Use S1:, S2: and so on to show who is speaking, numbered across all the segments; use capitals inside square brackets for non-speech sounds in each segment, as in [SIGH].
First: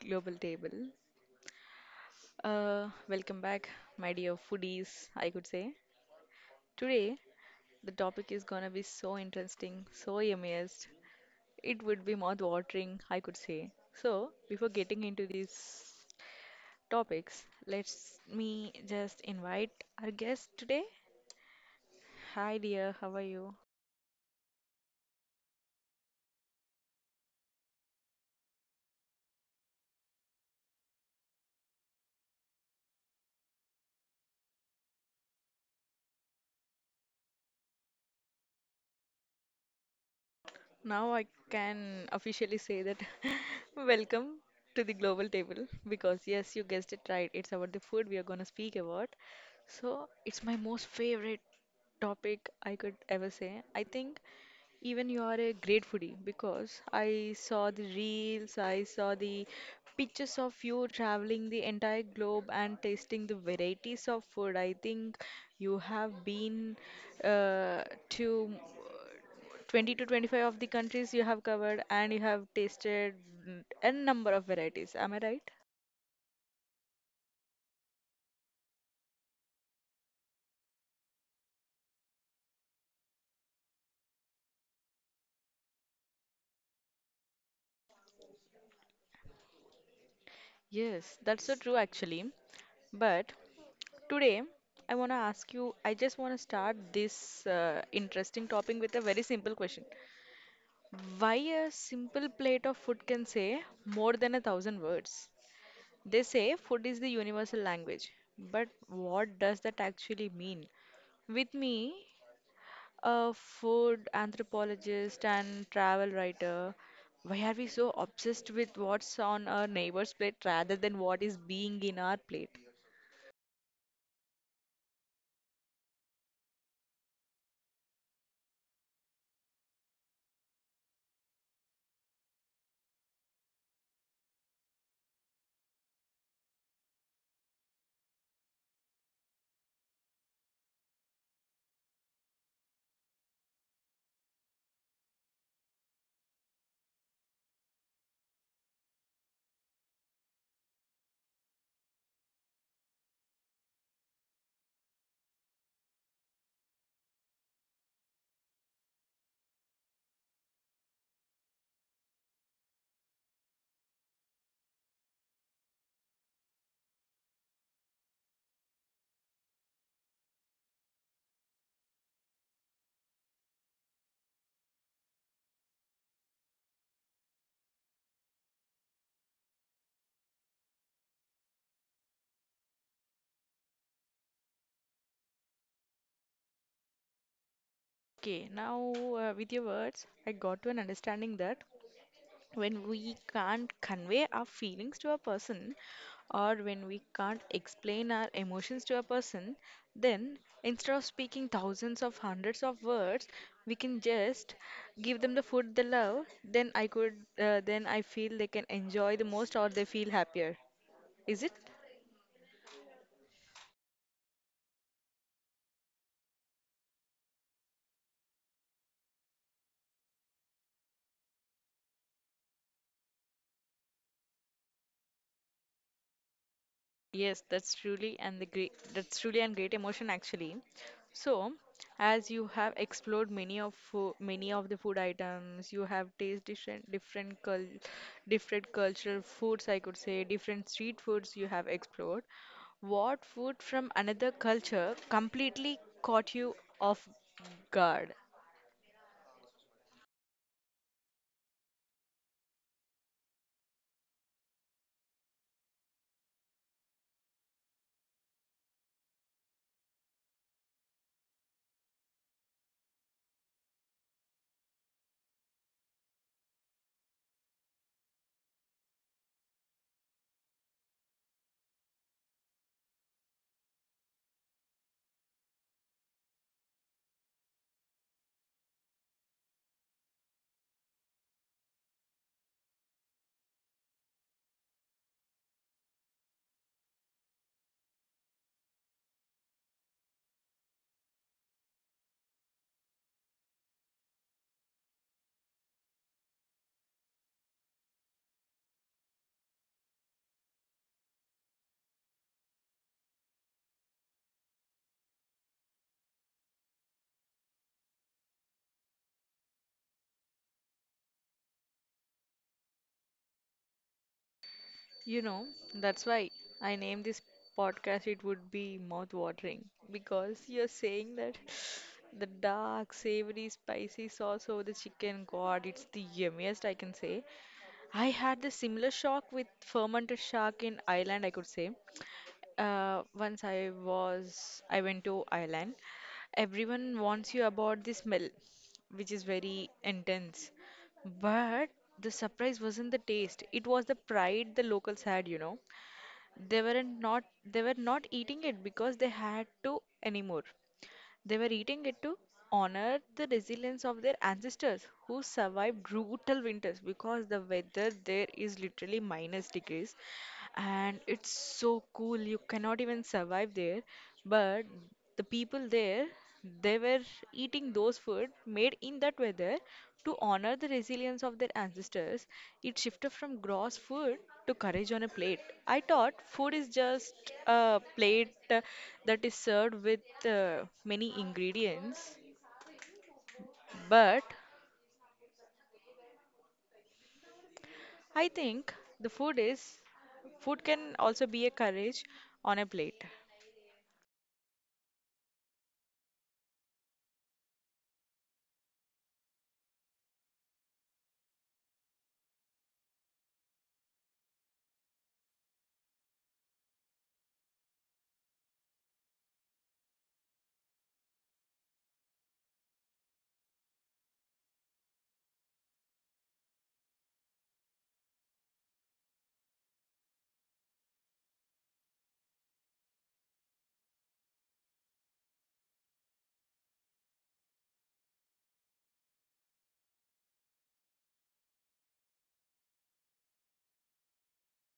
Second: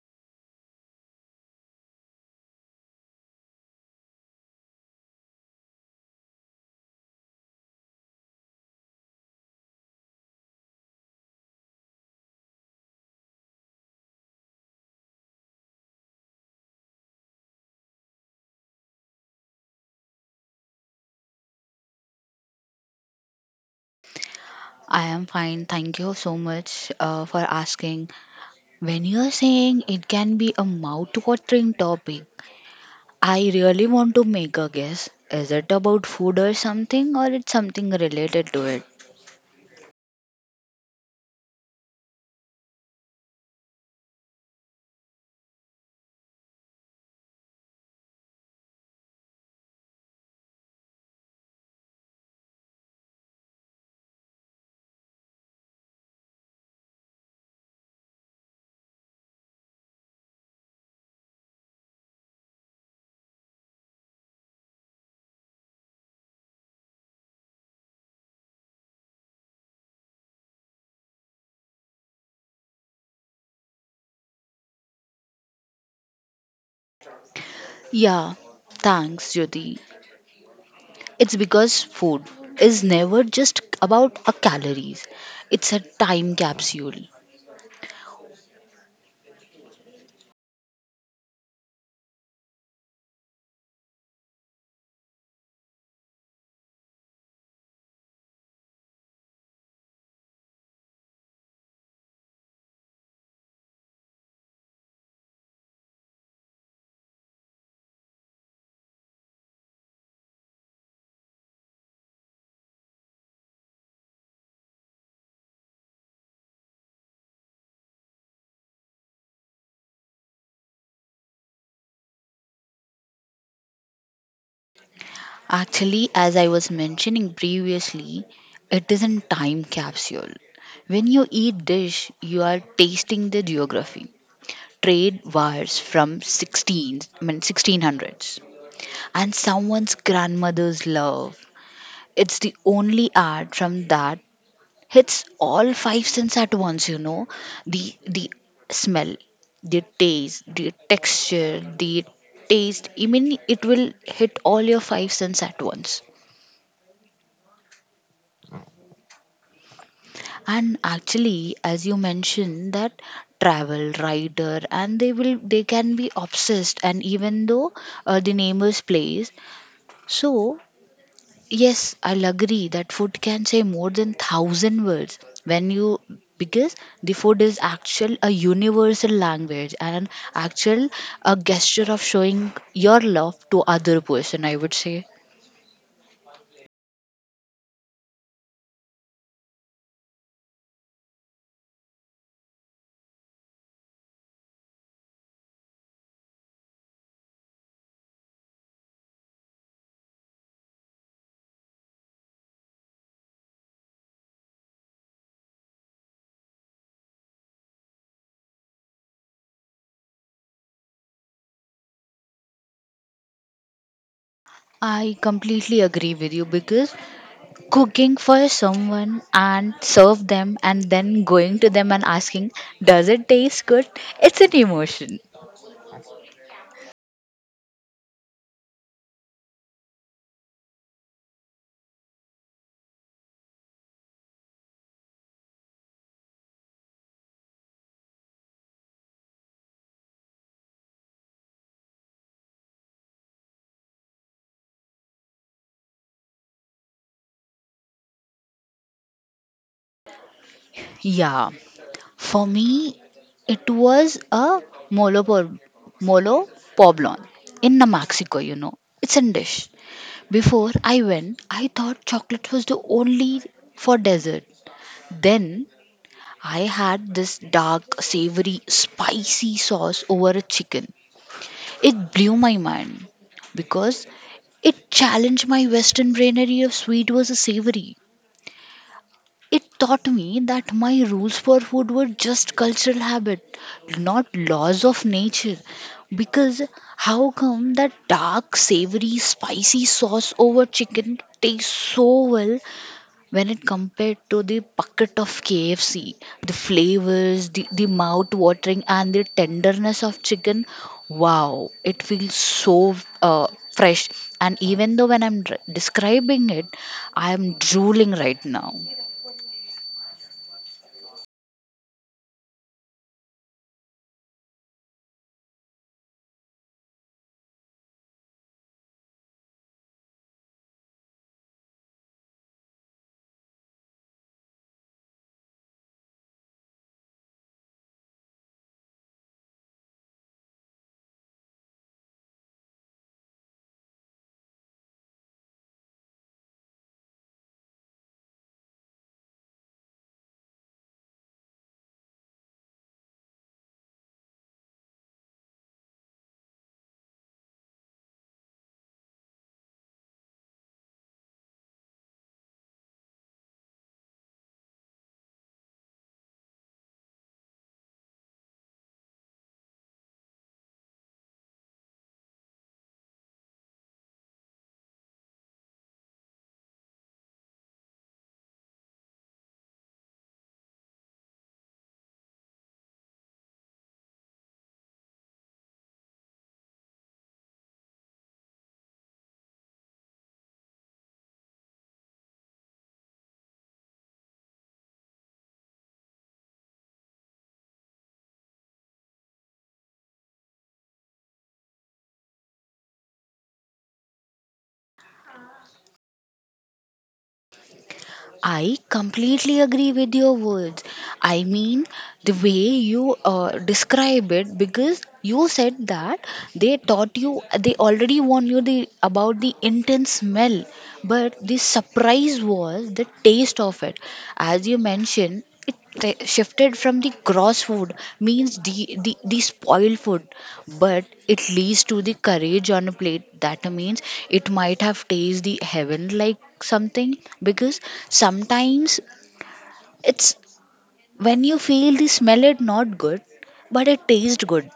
S1: Global Table. Welcome back, my dear foodies, I could say. Today, the topic is gonna be so interesting, so amazed. It would be mouth-watering, I could say. So, before getting into these topics, let's me just invite our guest today. Hi, dear, how are you?
S2: I am fine. Thank you so much for asking. When you're saying it can be a mouth-watering topic, I really want to make a guess. Is it about food or something, or it's something related to it?
S1: Now I can officially say that [LAUGHS] welcome to the global table because yes, you guessed it right. It's about the food we are going to speak about. So, it's my most favorite topic I could ever say. I think even you are a great foodie because I saw the reels, I saw the pictures of you traveling the entire globe and tasting the varieties of food. I think you have been uh, to 20 to 25 of the countries you have covered and you have tasted n number of varieties. Am I right?
S2: Yeah, thanks, Jyoti. It's because food is never just about a calories. It's a time capsule.
S1: Yes, that's so true actually. But today I want to ask you, I just want to start this interesting topic with a very simple question. Why a simple plate of food can say more than 1,000 words? They say food is the universal language, but what does that actually mean? With me a food anthropologist and travel writer. Why are we so obsessed with what's on our neighbor's plate rather than what is being in our plate?
S2: Actually, as I was mentioning previously, it is in time capsule. When you eat dish, you are tasting the geography. Trade wires from 16, I mean 1600s and someone's grandmother's love. It's the only art from that hits all five senses at once, you know. The smell, the taste, the texture, the taste. I mean it will hit all your five senses at once. And actually, as you mentioned, that travel rider and they can be obsessed and even though the neighbor's place, so yes, I'll agree that food can say more than thousand words when you, because the food is actual a universal language and actual a gesture of showing your love to other person, I would say.
S1: Okay, now with your words, I got to an understanding that when we can't convey our feelings to a person or when we can't explain our emotions to a person then instead of speaking thousands of hundreds of words we can just give them the food they love then I feel they can enjoy the most or they feel happier, is it?
S2: I completely agree with you because cooking for someone and serve them and then going to them and asking, does it taste good? It's an emotion.
S1: That's truly and great emotion actually. So, as you have explored many many of the food items, you have tasted different cultural foods, I could say, different street foods you have explored. What food from another culture completely caught you off guard?
S2: Yeah. For me, it was a molo, por- molo poblon in the Mexico, you know. It's a dish. Before I went, I thought chocolate was the only for dessert. Then I had this dark, savory, spicy sauce over a chicken. It blew my mind because it challenged my Western brainery of sweet versus savory. It taught me that my rules for food were just cultural habit, not laws of nature. Because how come that dark, savory, spicy sauce over chicken tastes so well, when it compared to the bucket of KFC, the flavors, the mouth watering, and the tenderness of chicken, wow, it feels so uh, fresh. And even though when describing it, I'm drooling right now.
S1: You know, that's why I named this podcast it would be mouth watering because you're saying that [SIGHS] the dark, savory, spicy sauce over the chicken, God, it's the yummiest I can say. I had the similar shock with fermented shark in Ireland, I could say. Once I went to Ireland. Everyone wants you about the smell, which is very intense. But the surprise wasn't the taste, it was the pride the locals had, you know. They were not eating it because they had to anymore. They were eating it to honor the resilience of their ancestors who survived brutal winters because the weather there is literally minus degrees and it's so cool. You cannot even survive there. But the people there, they were eating those food made in that weather to honor the resilience of their ancestors. It shifted from gross food to courage on a plate. I thought food is just a plate that is served with many ingredients, but I think the food is food can also be a courage on a plate.
S2: I completely agree with your words. I mean, the way you describe it, because you said that they taught you, they already warned you about the intense smell, but the surprise was the taste of it. As you mentioned, it shifted from the gross food, means the spoiled food, but it leads to the courage on a plate. That means it might have tasted the heaven like something, because sometimes it's, when you feel the smell it not good but it tastes good.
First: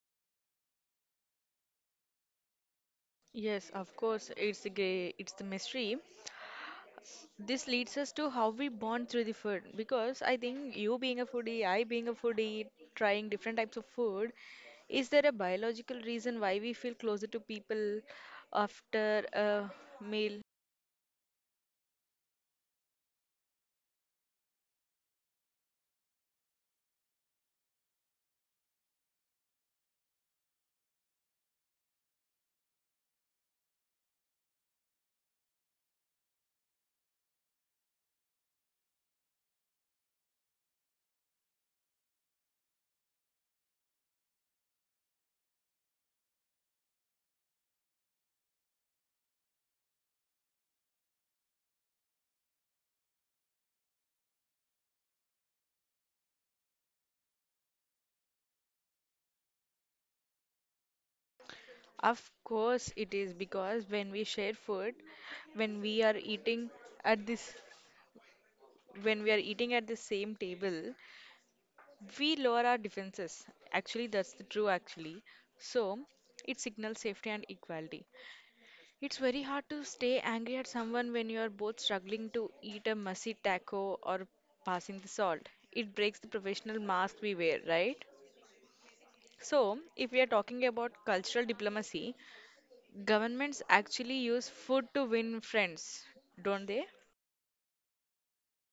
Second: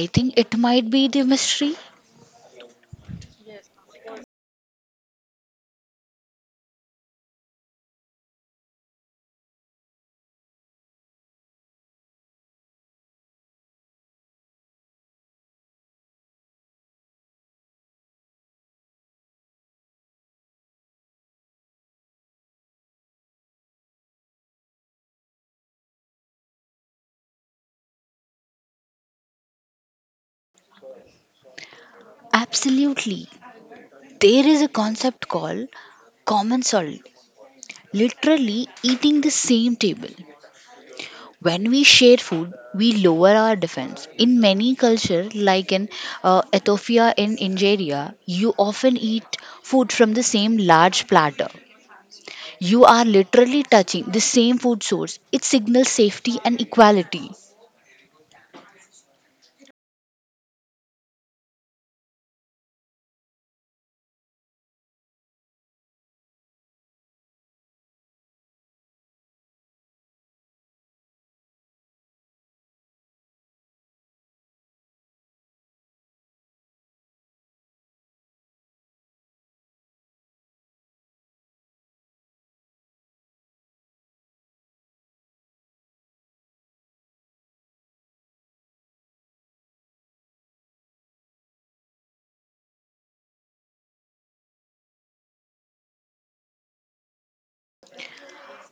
S2: I think it might be the mystery.
S1: Yes, of course, it's the gray, it's the mystery. This leads us to how we bond through the food because I think you being a foodie, I being a foodie, trying different types of food, is there a biological reason why we feel closer to people after a meal?
S2: Absolutely, there is a concept called common salt, literally eating the same table. When we share food, we lower our defense. In many cultures, like in Ethiopia and Nigeria, you often eat food from the same large platter. You are literally touching the same food source. It signals safety and equality.
S1: Of course, it is because when we share food, when we are eating at this, when we are eating at the same table, we lower our defenses. Actually, that's the true actually. So it signals safety and equality. It's very hard to stay angry at someone when you are both struggling to eat a messy taco or passing the salt. It breaks the professional mask we wear, right? So, if we are talking about cultural diplomacy, governments actually use food to win friends, don't they?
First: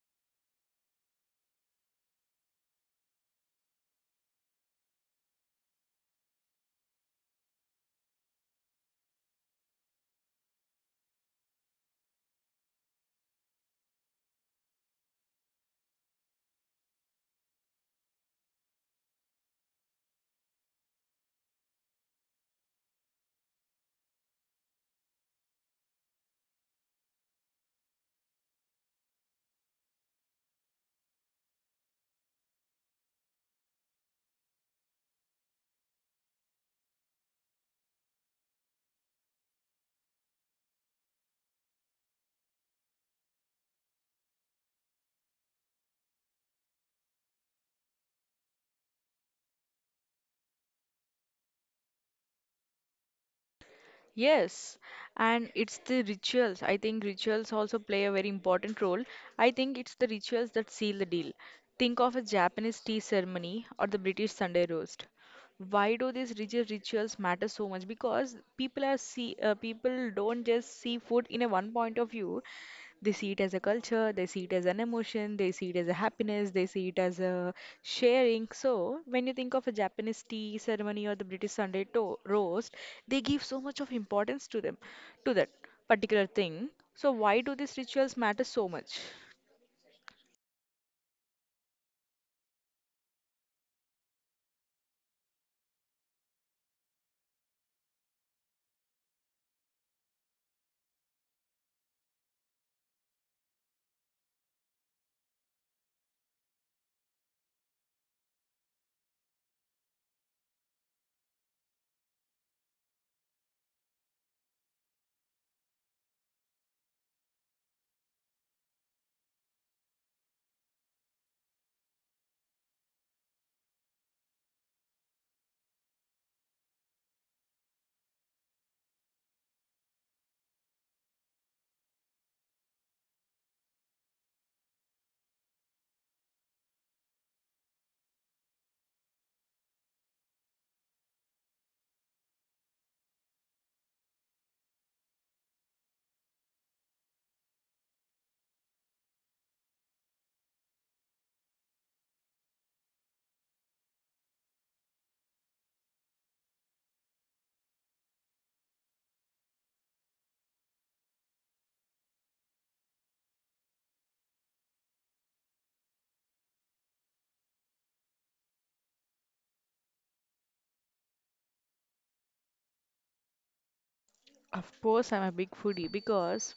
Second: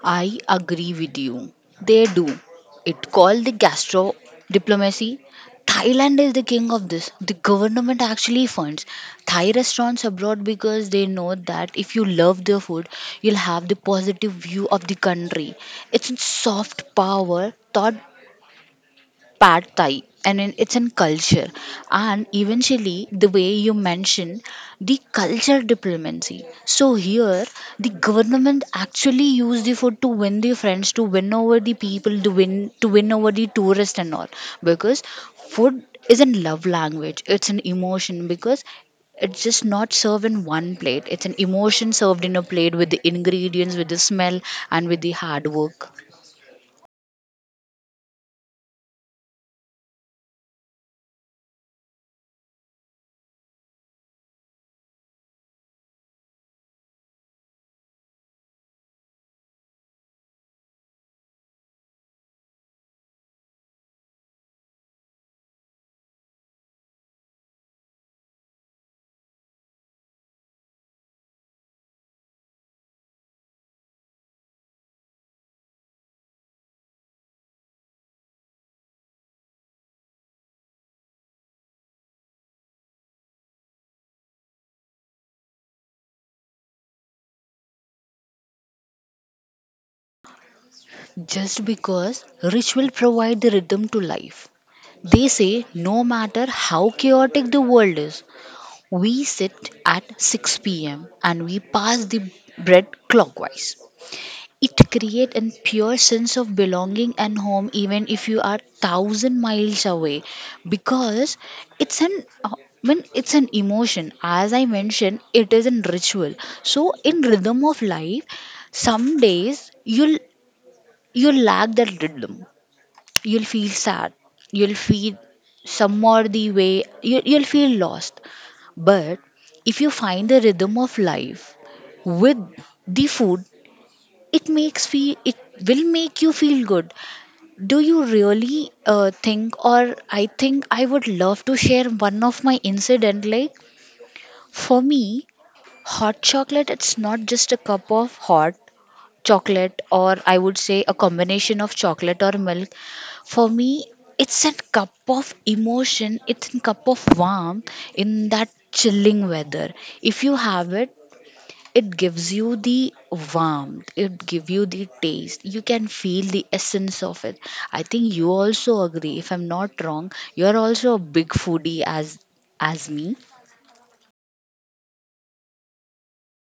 S2: I agree with you. They do. It called the gastro diplomacy. Thailand is the king of this. The government actually funds Thai restaurants abroad because they know that if you love their food, you'll have the positive view of the country. It's soft power thought pad thai and in, it's in culture. And eventually the way you mentioned the culture diplomacy, so here the government actually used the food to win the friends, to win over the people, to win over the tourists and all, because food isn't love language, it's an emotion, because it's just not served in one plate, it's an emotion served in a plate with the ingredients, with the smell, and with the hard work.
S1: Yes, and it's the rituals. I think rituals also play a very important role. I think it's the rituals that seal the deal. Think of a Japanese tea ceremony or the British Sunday roast. Why do these rigid rituals matter so much? Because people don't just see food in a one point of view. They see it as a culture, they see it as an emotion, they see it as a happiness, they see it as a sharing. So, when you think of a Japanese tea ceremony or the British roast, they give so much of importance to them, to that particular thing. So, why do these rituals matter so much?
S2: Just because ritual provide the rhythm to life. They say no matter how chaotic the world is, we sit at 6 p.m. and we pass the bread clockwise. It creates a pure sense of belonging and home even if you are thousand miles away, because it's an uh, when it's an emotion, as I mentioned, it is a ritual. So in rhythm of life, some days you'll, you lack that rhythm, you'll feel sad, you'll feel some or the way you'll feel lost. But if you find the rhythm of life with the food, it makes feel it will make you feel good. Do you really think, or I think I would love to share one of my incident. Like, for me, hot chocolate, it's not just a cup of hot chocolate, or I would say a combination of chocolate or milk. For me, it's a cup of emotion, it's a cup of warmth in that chilling weather. If you have it, it gives you the warmth, it gives you the taste, you can feel the essence of it. I think you also agree, if I'm not wrong, you're also a big foodie as me.
S1: Of course, I'm a big foodie because,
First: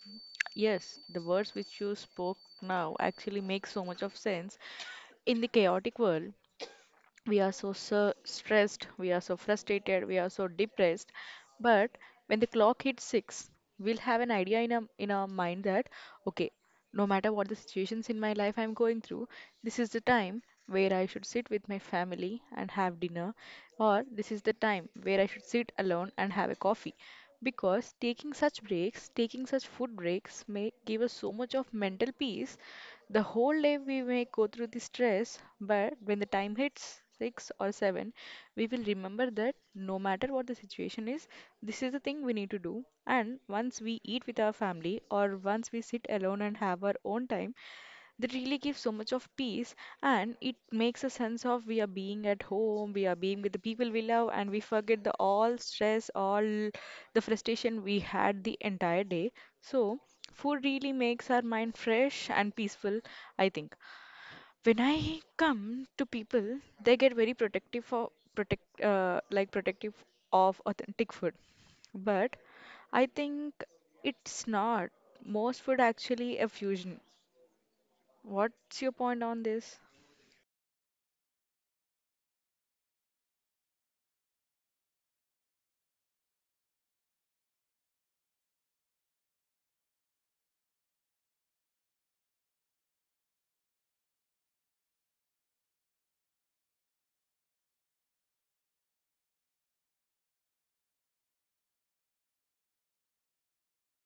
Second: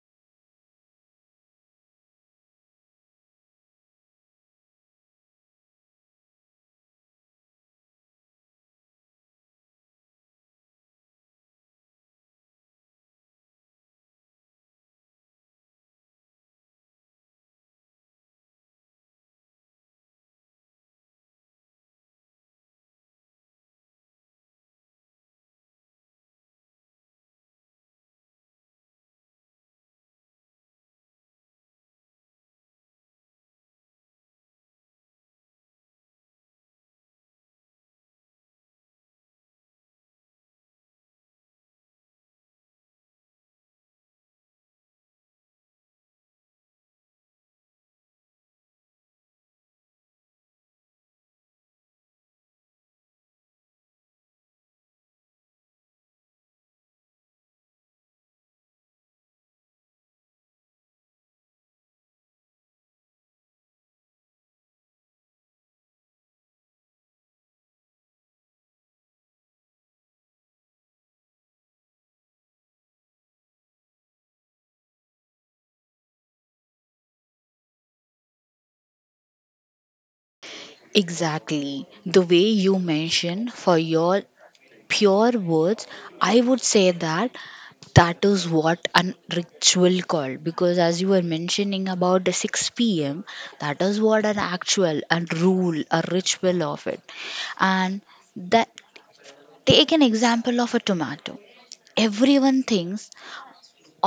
S1: yes, the words which you spoke now actually make so much of sense in the chaotic world. We are stressed, we are so frustrated, we are so depressed. But when the clock hits six, we'll have an idea in our mind that, okay, no matter what the situations in my life I'm going through, this is the time where I should sit with my family and have dinner, or this is the time where I should sit alone and have a coffee. Because taking such breaks, taking such food breaks may give us so much of mental peace, the whole day we may go through the stress, but when the time hits 6 or 7, we will remember that no matter what the situation is, this is the thing we need to do. And once we eat with our family or once we sit alone and have our own time, that really gives so much of peace and it makes a sense of we are being at home, we are being with the people we love and we forget the all stress, all the frustration we had the entire day. So food really makes our mind fresh and peaceful. I think when I come to people they get very protective for protective of authentic food, but I think it's not, most food actually a fusion. What's your point on this?
S2: Exactly. The way you mentioned for your pure words, I would say that that is what an ritual called, because as you were mentioning about the 6 p.m, that is what an actual and rule a ritual of it. And that, take an example of a tomato. Everyone thinks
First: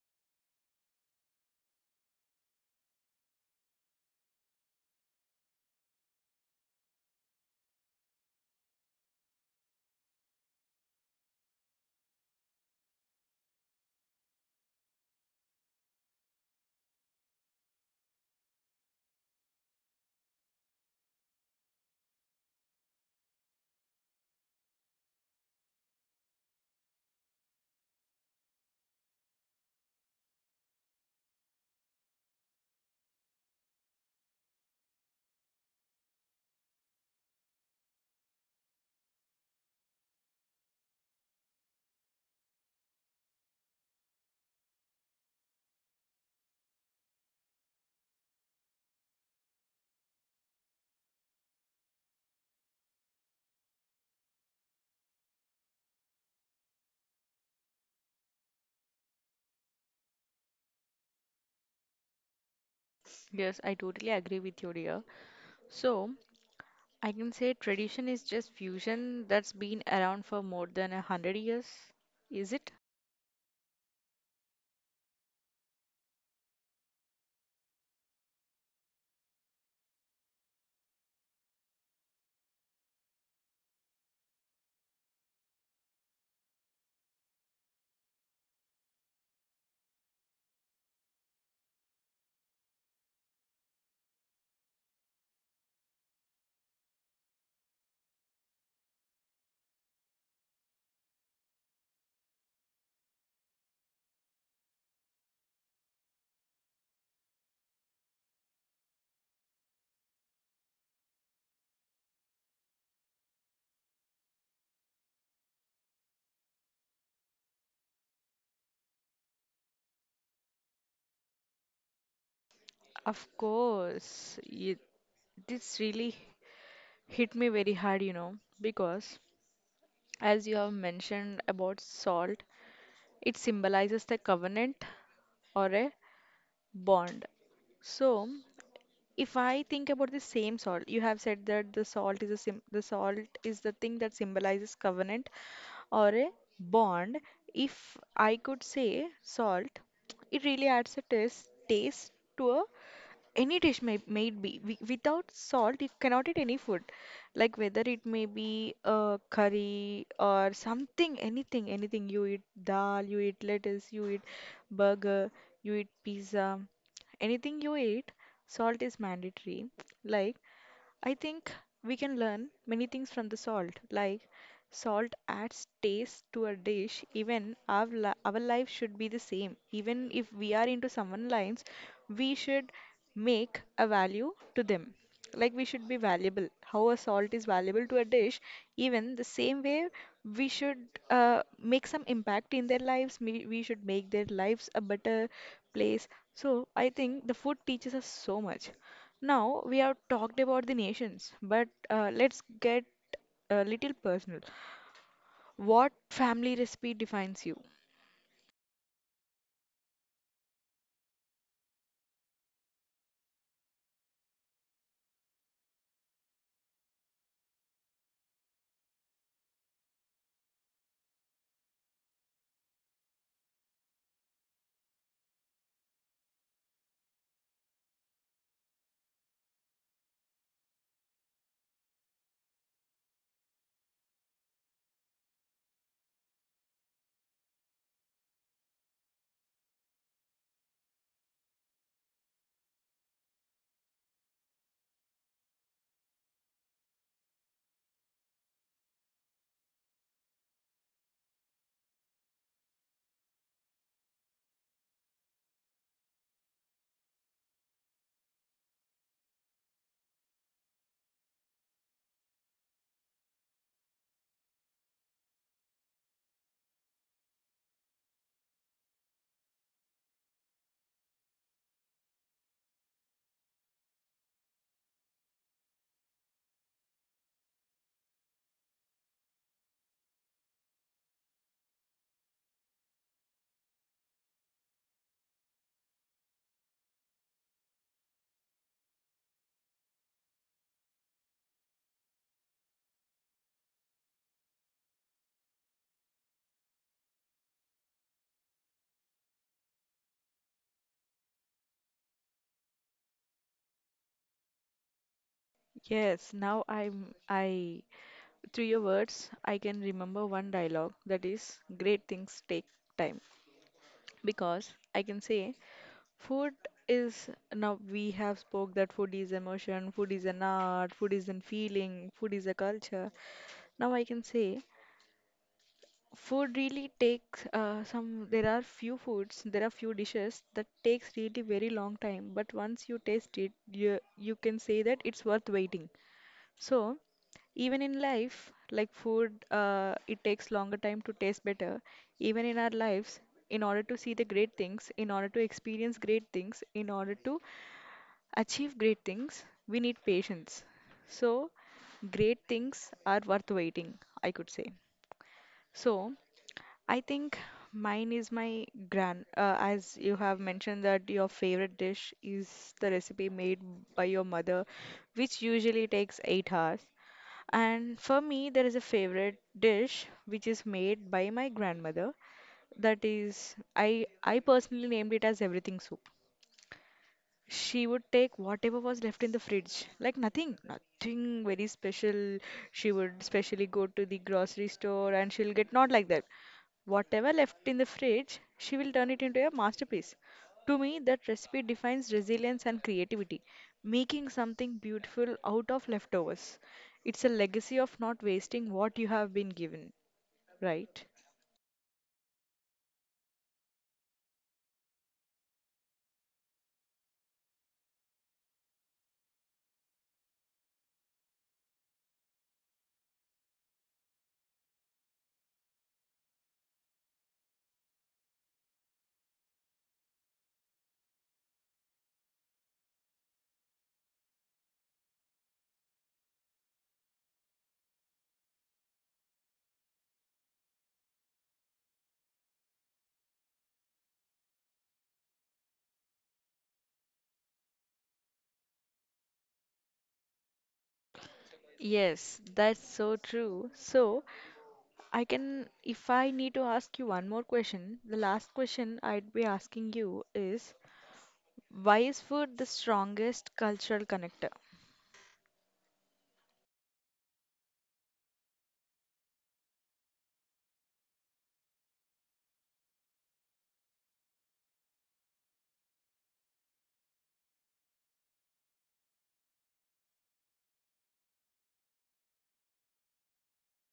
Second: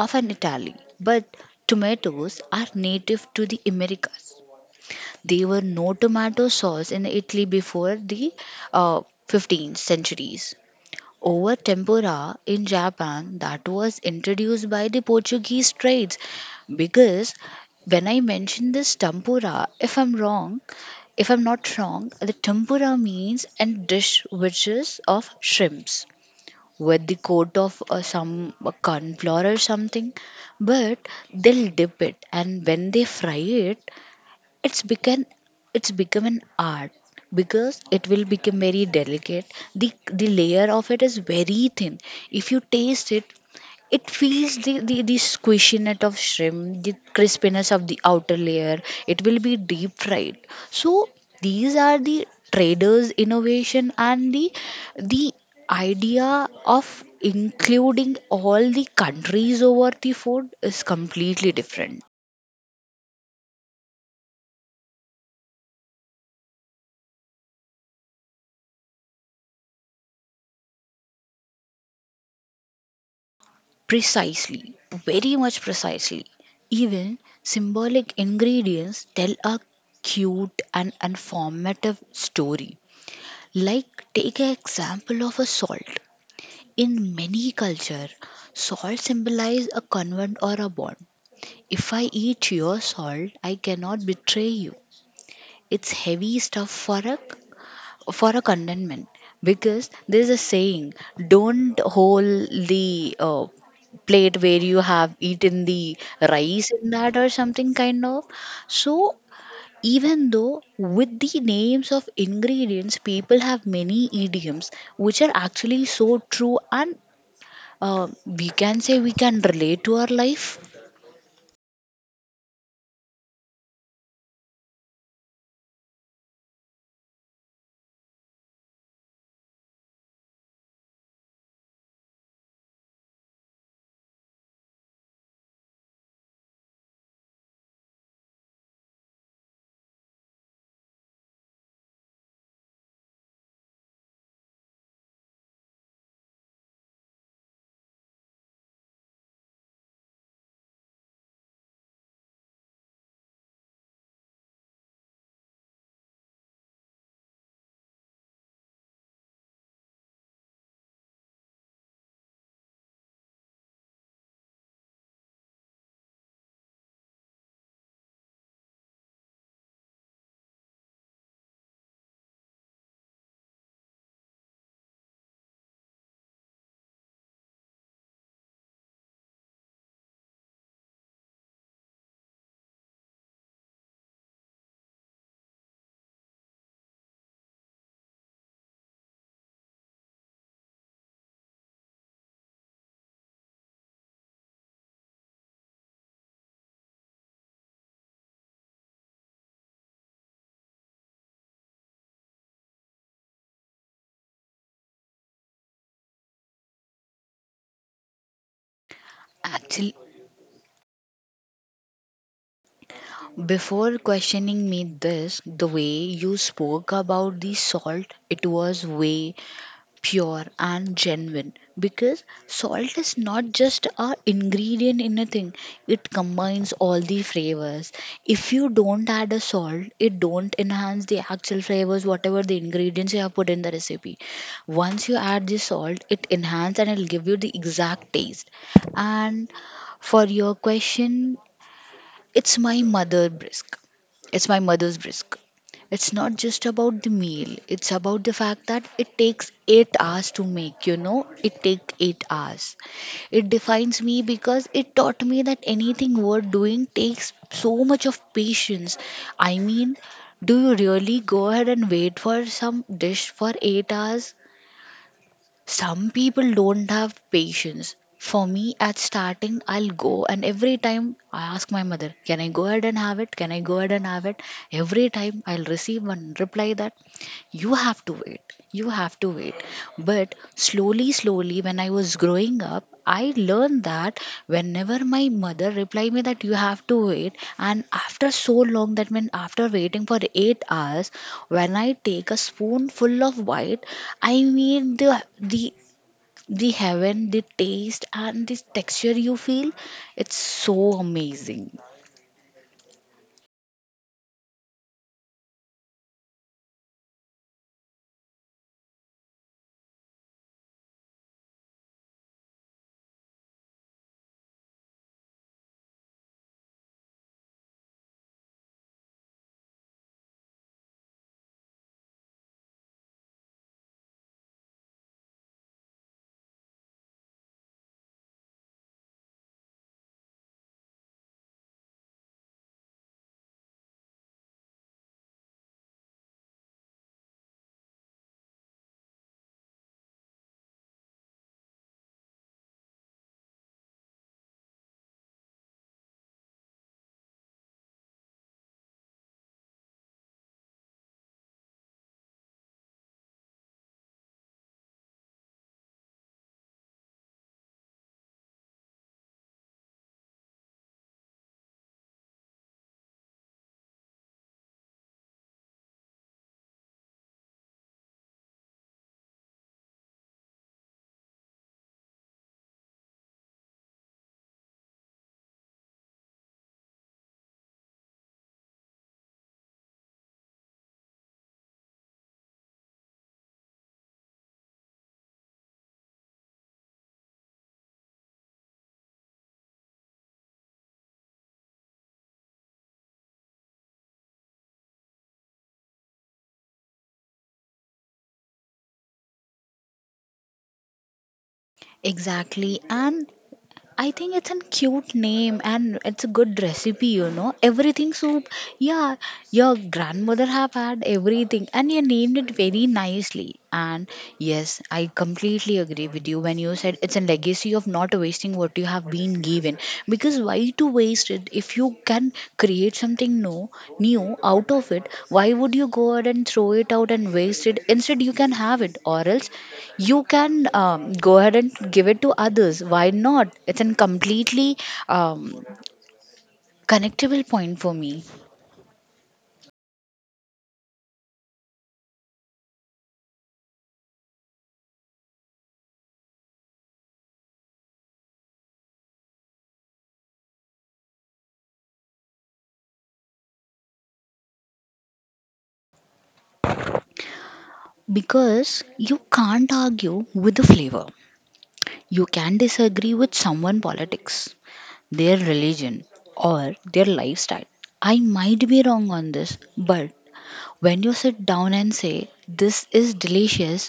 S2: of an Italy, but tomatoes are native to the Americas. There were no tomato sauce in Italy before the uh, 15th centuries. Over tempura in Japan, that was introduced by the Portuguese trades. Because when I mention this tempura, if I'm wrong, if I'm not wrong, the tempura means a dish which is of shrimps with the coat of some cornflour or something, but they'll dip it and when they fry it, it's become it's become an art, because it will become very delicate. the the layer of it is very thin. If you taste it, it feels the squishiness of shrimp, the crispiness of the outer layer. It will be deep fried. So these are the traders innovation, and the idea of including all the countries over the food is completely different.
S1: Yes, I totally agree with you, dear. So, I can say tradition is just fusion that's been around for more than 100 years, is it?
S2: Precisely, very much precisely. Even symbolic ingredients tell a cute and informative story. Like take an example of a salt. In many culture, salt symbolize a convent or a bond. If I eat your salt, I cannot betray you. It's heavy stuff for a contentment, because there's a saying, don't hold the plate where you have eaten the rice in that or something kind of. So even though with the names of ingredients people have many idioms which are actually so true, and we can say we can relate to our life.
S1: Of course, it, this really hit me very hard, you know, because as you have mentioned about salt, it symbolizes the covenant or a bond. So, if I think about the same salt, you have said that the salt is the thing that symbolizes covenant or a bond. If I could say salt, it really adds a taste to a any dish may made be without salt you cannot eat any food, like whether it may be a curry or something, anything, anything you eat, dal you eat, lettuce you eat, burger you eat, pizza, anything you eat, salt is mandatory. Like I think we can learn many things from the salt, like salt adds taste to a dish, even our life should be the same, even if we are into someone lines we should make a value to them. Like we should be valuable. How a salt is valuable to a dish, even the same way we should make some impact in their lives. We should make their lives a better place. So I think the food teaches us so much. Now we have talked about the nations, but let's get a little personal. What family recipe defines you?
S2: Actually, before questioning me this, the way you spoke about the salt, it was way pure and genuine, because salt is not just a ingredient in a thing. It combines all the flavors. If you don't add a salt, it don't enhance the actual flavors, whatever the ingredients you have put in the recipe. Once you add the salt, it enhance, and it'll give you the exact taste. And for your question, it's my mother's brisk. It's not just about the meal. It's about the fact that it takes 8 hours to make, you know? It takes 8 hours. It defines me because it taught me that anything worth doing takes so much of patience. I mean, do you really go ahead and wait for some dish for 8 hours? Some people don't have patience. For me, at starting, I'll go and every time I ask my mother, can I go ahead and have it? Can I go ahead and have it? Every time I'll receive one reply that you have to wait, you have to wait. But slowly, slowly, when I was growing up, I learned that whenever my mother reply me that you have to wait, and after so long, that meant after waiting for 8 hours, when I take a spoonful of white, I mean the heaven, the taste, and the texture you feel, it's so amazing.
S1: Yes, now I'm I Through your words, I can remember one dialogue that is great things take time, because I can say food is now we have spoke that food is emotion, food is an art, food is an feeling, food is a culture. Now I can say food really takes some there are few foods, there are few dishes that takes really very long time, but once you taste it, you can say that it's worth waiting. So, even in life, like food, it takes longer time to taste better. Even in our lives, in order to see the great things, in order to experience great things, in order to achieve great things, we need patience. So, great things are worth waiting, I could say. So, I think mine is my gran. As you have mentioned that your favorite dish is the recipe made by your mother, which usually takes 8 hours. And for me, there is a favorite dish which is made by my grandmother. That is, I personally named it as everything soup. She would take whatever was left in the fridge, like nothing, nothing very special. She would specially go to the grocery store and she'll get not like that. Whatever left in the fridge, she will turn it into a masterpiece. To me, that recipe defines resilience and creativity, making something beautiful out of leftovers. It's a legacy of not wasting what you have been given, right?
S2: Exactly. And I think it's a cute name and it's a good recipe, you know. Everything soup. Yeah, your grandmother have had everything and you named it very nicely. And yes, I completely agree with you when you said it's a legacy of not wasting what you have been given. Because why to waste it if you can create something no, new out of it? Why would you go ahead and throw it out and waste it? Instead you can have it, or else you can go ahead and give it to others. Why not? It's a completely um, connectable point for me.
S1: Yes, that's so true. So, I can, if I need to ask you one more question, the last question I'd be asking you is why is food the strongest cultural connector?
S2: Because you can't argue with the flavor. You can disagree with someone politics, their religion, or their lifestyle. I might be wrong on this, but when you sit down and say, this is delicious,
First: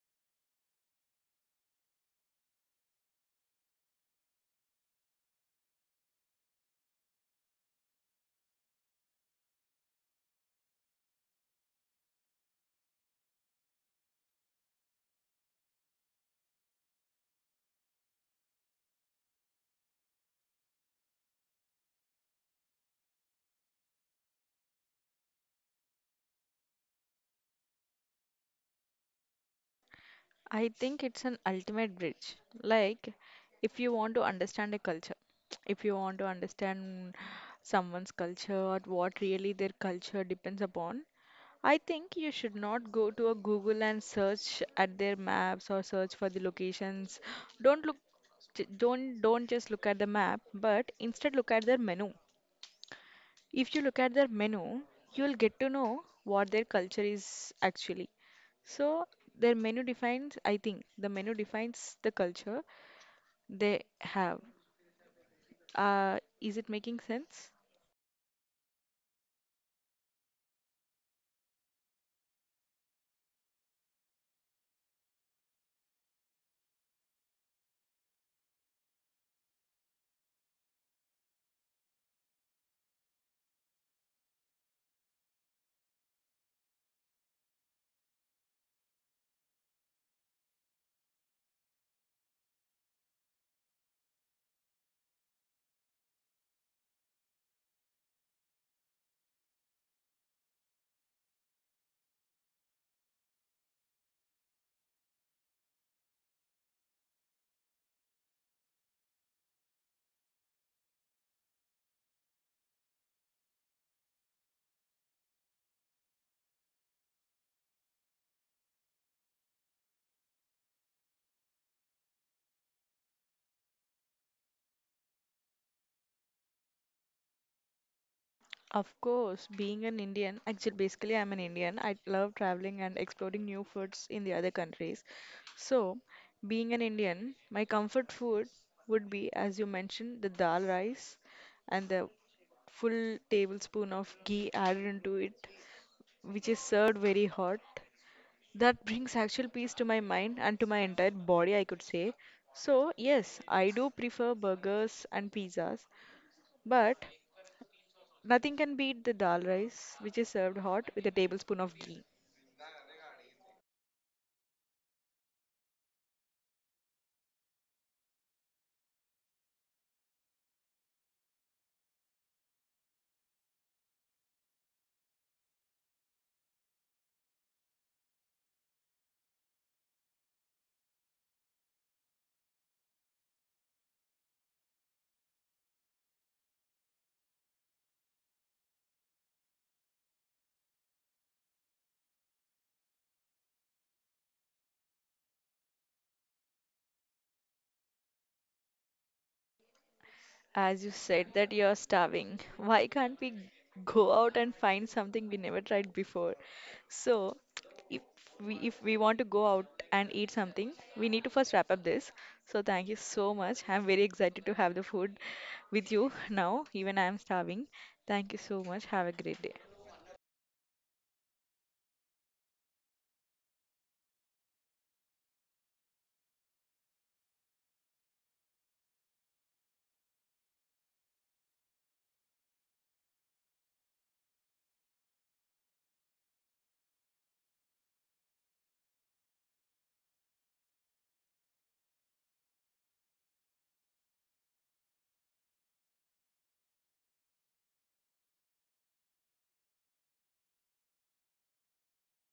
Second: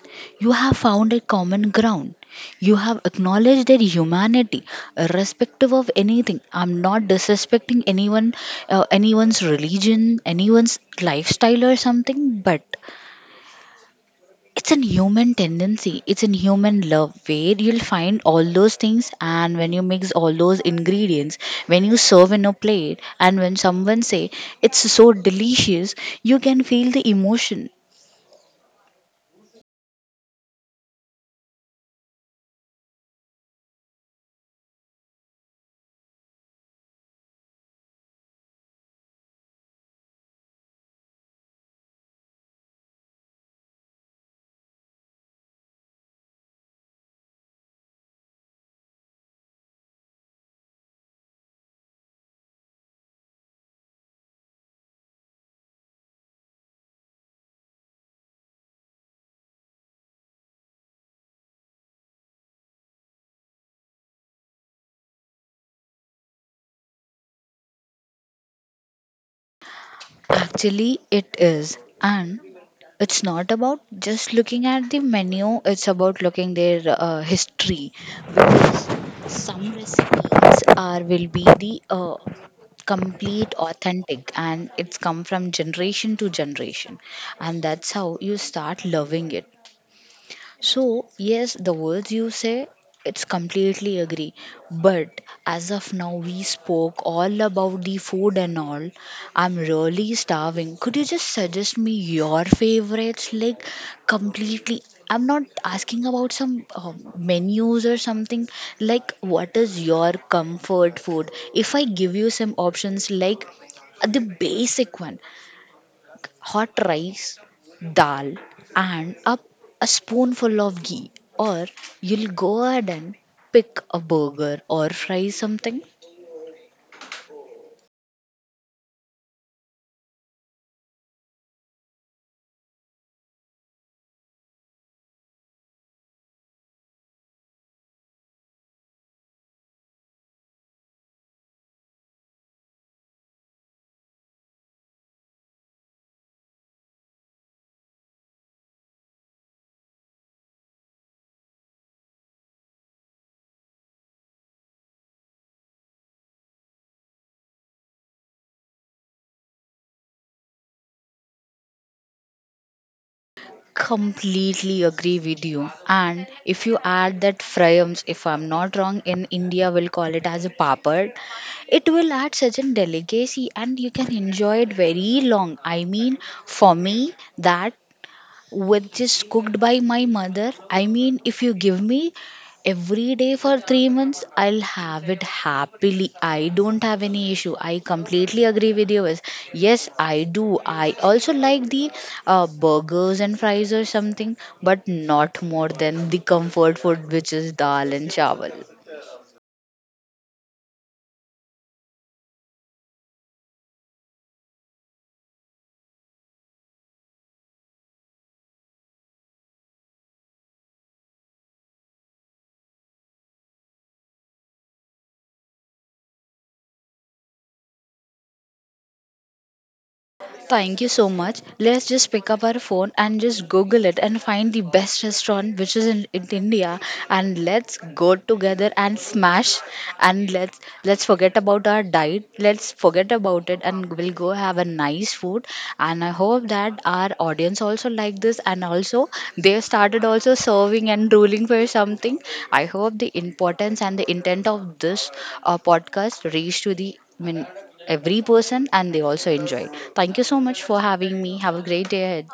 S2: you have found a common ground. You have acknowledged their humanity, irrespective of anything. I'm not disrespecting anyone, anyone's religion, anyone's lifestyle, or something, but it's an human tendency, it's an human love, where you'll find all those things, and when you mix all those ingredients, when you serve in a plate, and when someone say it's so delicious, you can feel the emotion.
S1: I think it's an ultimate bridge. Like, if you want to understand a culture, if you want to understand someone's culture or what really their culture depends upon, I think you should not go to a Google and search at their maps or search for the locations. Don't look j- don't just look at the map, but instead look at their menu. If you look at their menu, you'll get to know what their culture is actually. So their menu defines, I think, the menu defines the culture they have. Is it making sense?
S2: Actually, it is. And it's not about just looking at the menu, it's about looking their history. Some recipes are will be the complete authentic and it's come from generation to generation, and that's how you start loving it. So, yes, the words you say, it's completely agree. But as of now, we spoke all about the food and all. I'm really starving. Could you just suggest me your favorites? Like, completely. I'm not asking about some menus or something. Like, what is your comfort food? If I give you some options, like the basic one, hot rice, dal, and a spoonful of ghee, or you'll go ahead and pick a burger or fry something.
S1: Of course, being an Indian, actually, basically, I'm an Indian. I love traveling and exploring new foods in the other countries. So, being an Indian, my comfort food would be, as you mentioned, the dal rice and the full tablespoon of ghee added into it, which is served very hot. That brings actual peace to my mind and to my entire body, I could say. So, yes, I do prefer burgers and pizzas, but nothing can beat the dal rice, which is served hot with a tablespoon of ghee.
S2: Completely agree with you. And if you add that fryums, if I'm not wrong, in India we'll call it as a papad, it will add such a delicacy and you can enjoy it very long. I mean, for me, that which is cooked by my mother. I mean, if you give me every day for 3 months, I'll have it happily. I don't have any issue. I completely agree with you. Viz. Yes, I do. I also like the burgers and fries or something, but not more than the comfort food, which is dal and chawal.
S1: As you said that you're starving, [LAUGHS] why can't we go out and find something we never tried before? So, if if we want to go out and eat something, we need to first wrap up this. So, thank you so much. I'm very excited to have the food with you [LAUGHS] now, even I'm starving. Thank you so much. Have a great day.
S2: Thank you so much. Let's just pick up our phone and just Google it and find the best restaurant which is in India, and let's go together and smash, and let's forget about our diet. Let's forget about it and we'll go have a nice food. And I hope that our audience also like this and also they started also serving and ruling for something. I hope the importance and the intent of this podcast reach to the, I mean, every person, and they also enjoy. Thank you so much for having me. Have a great day ahead.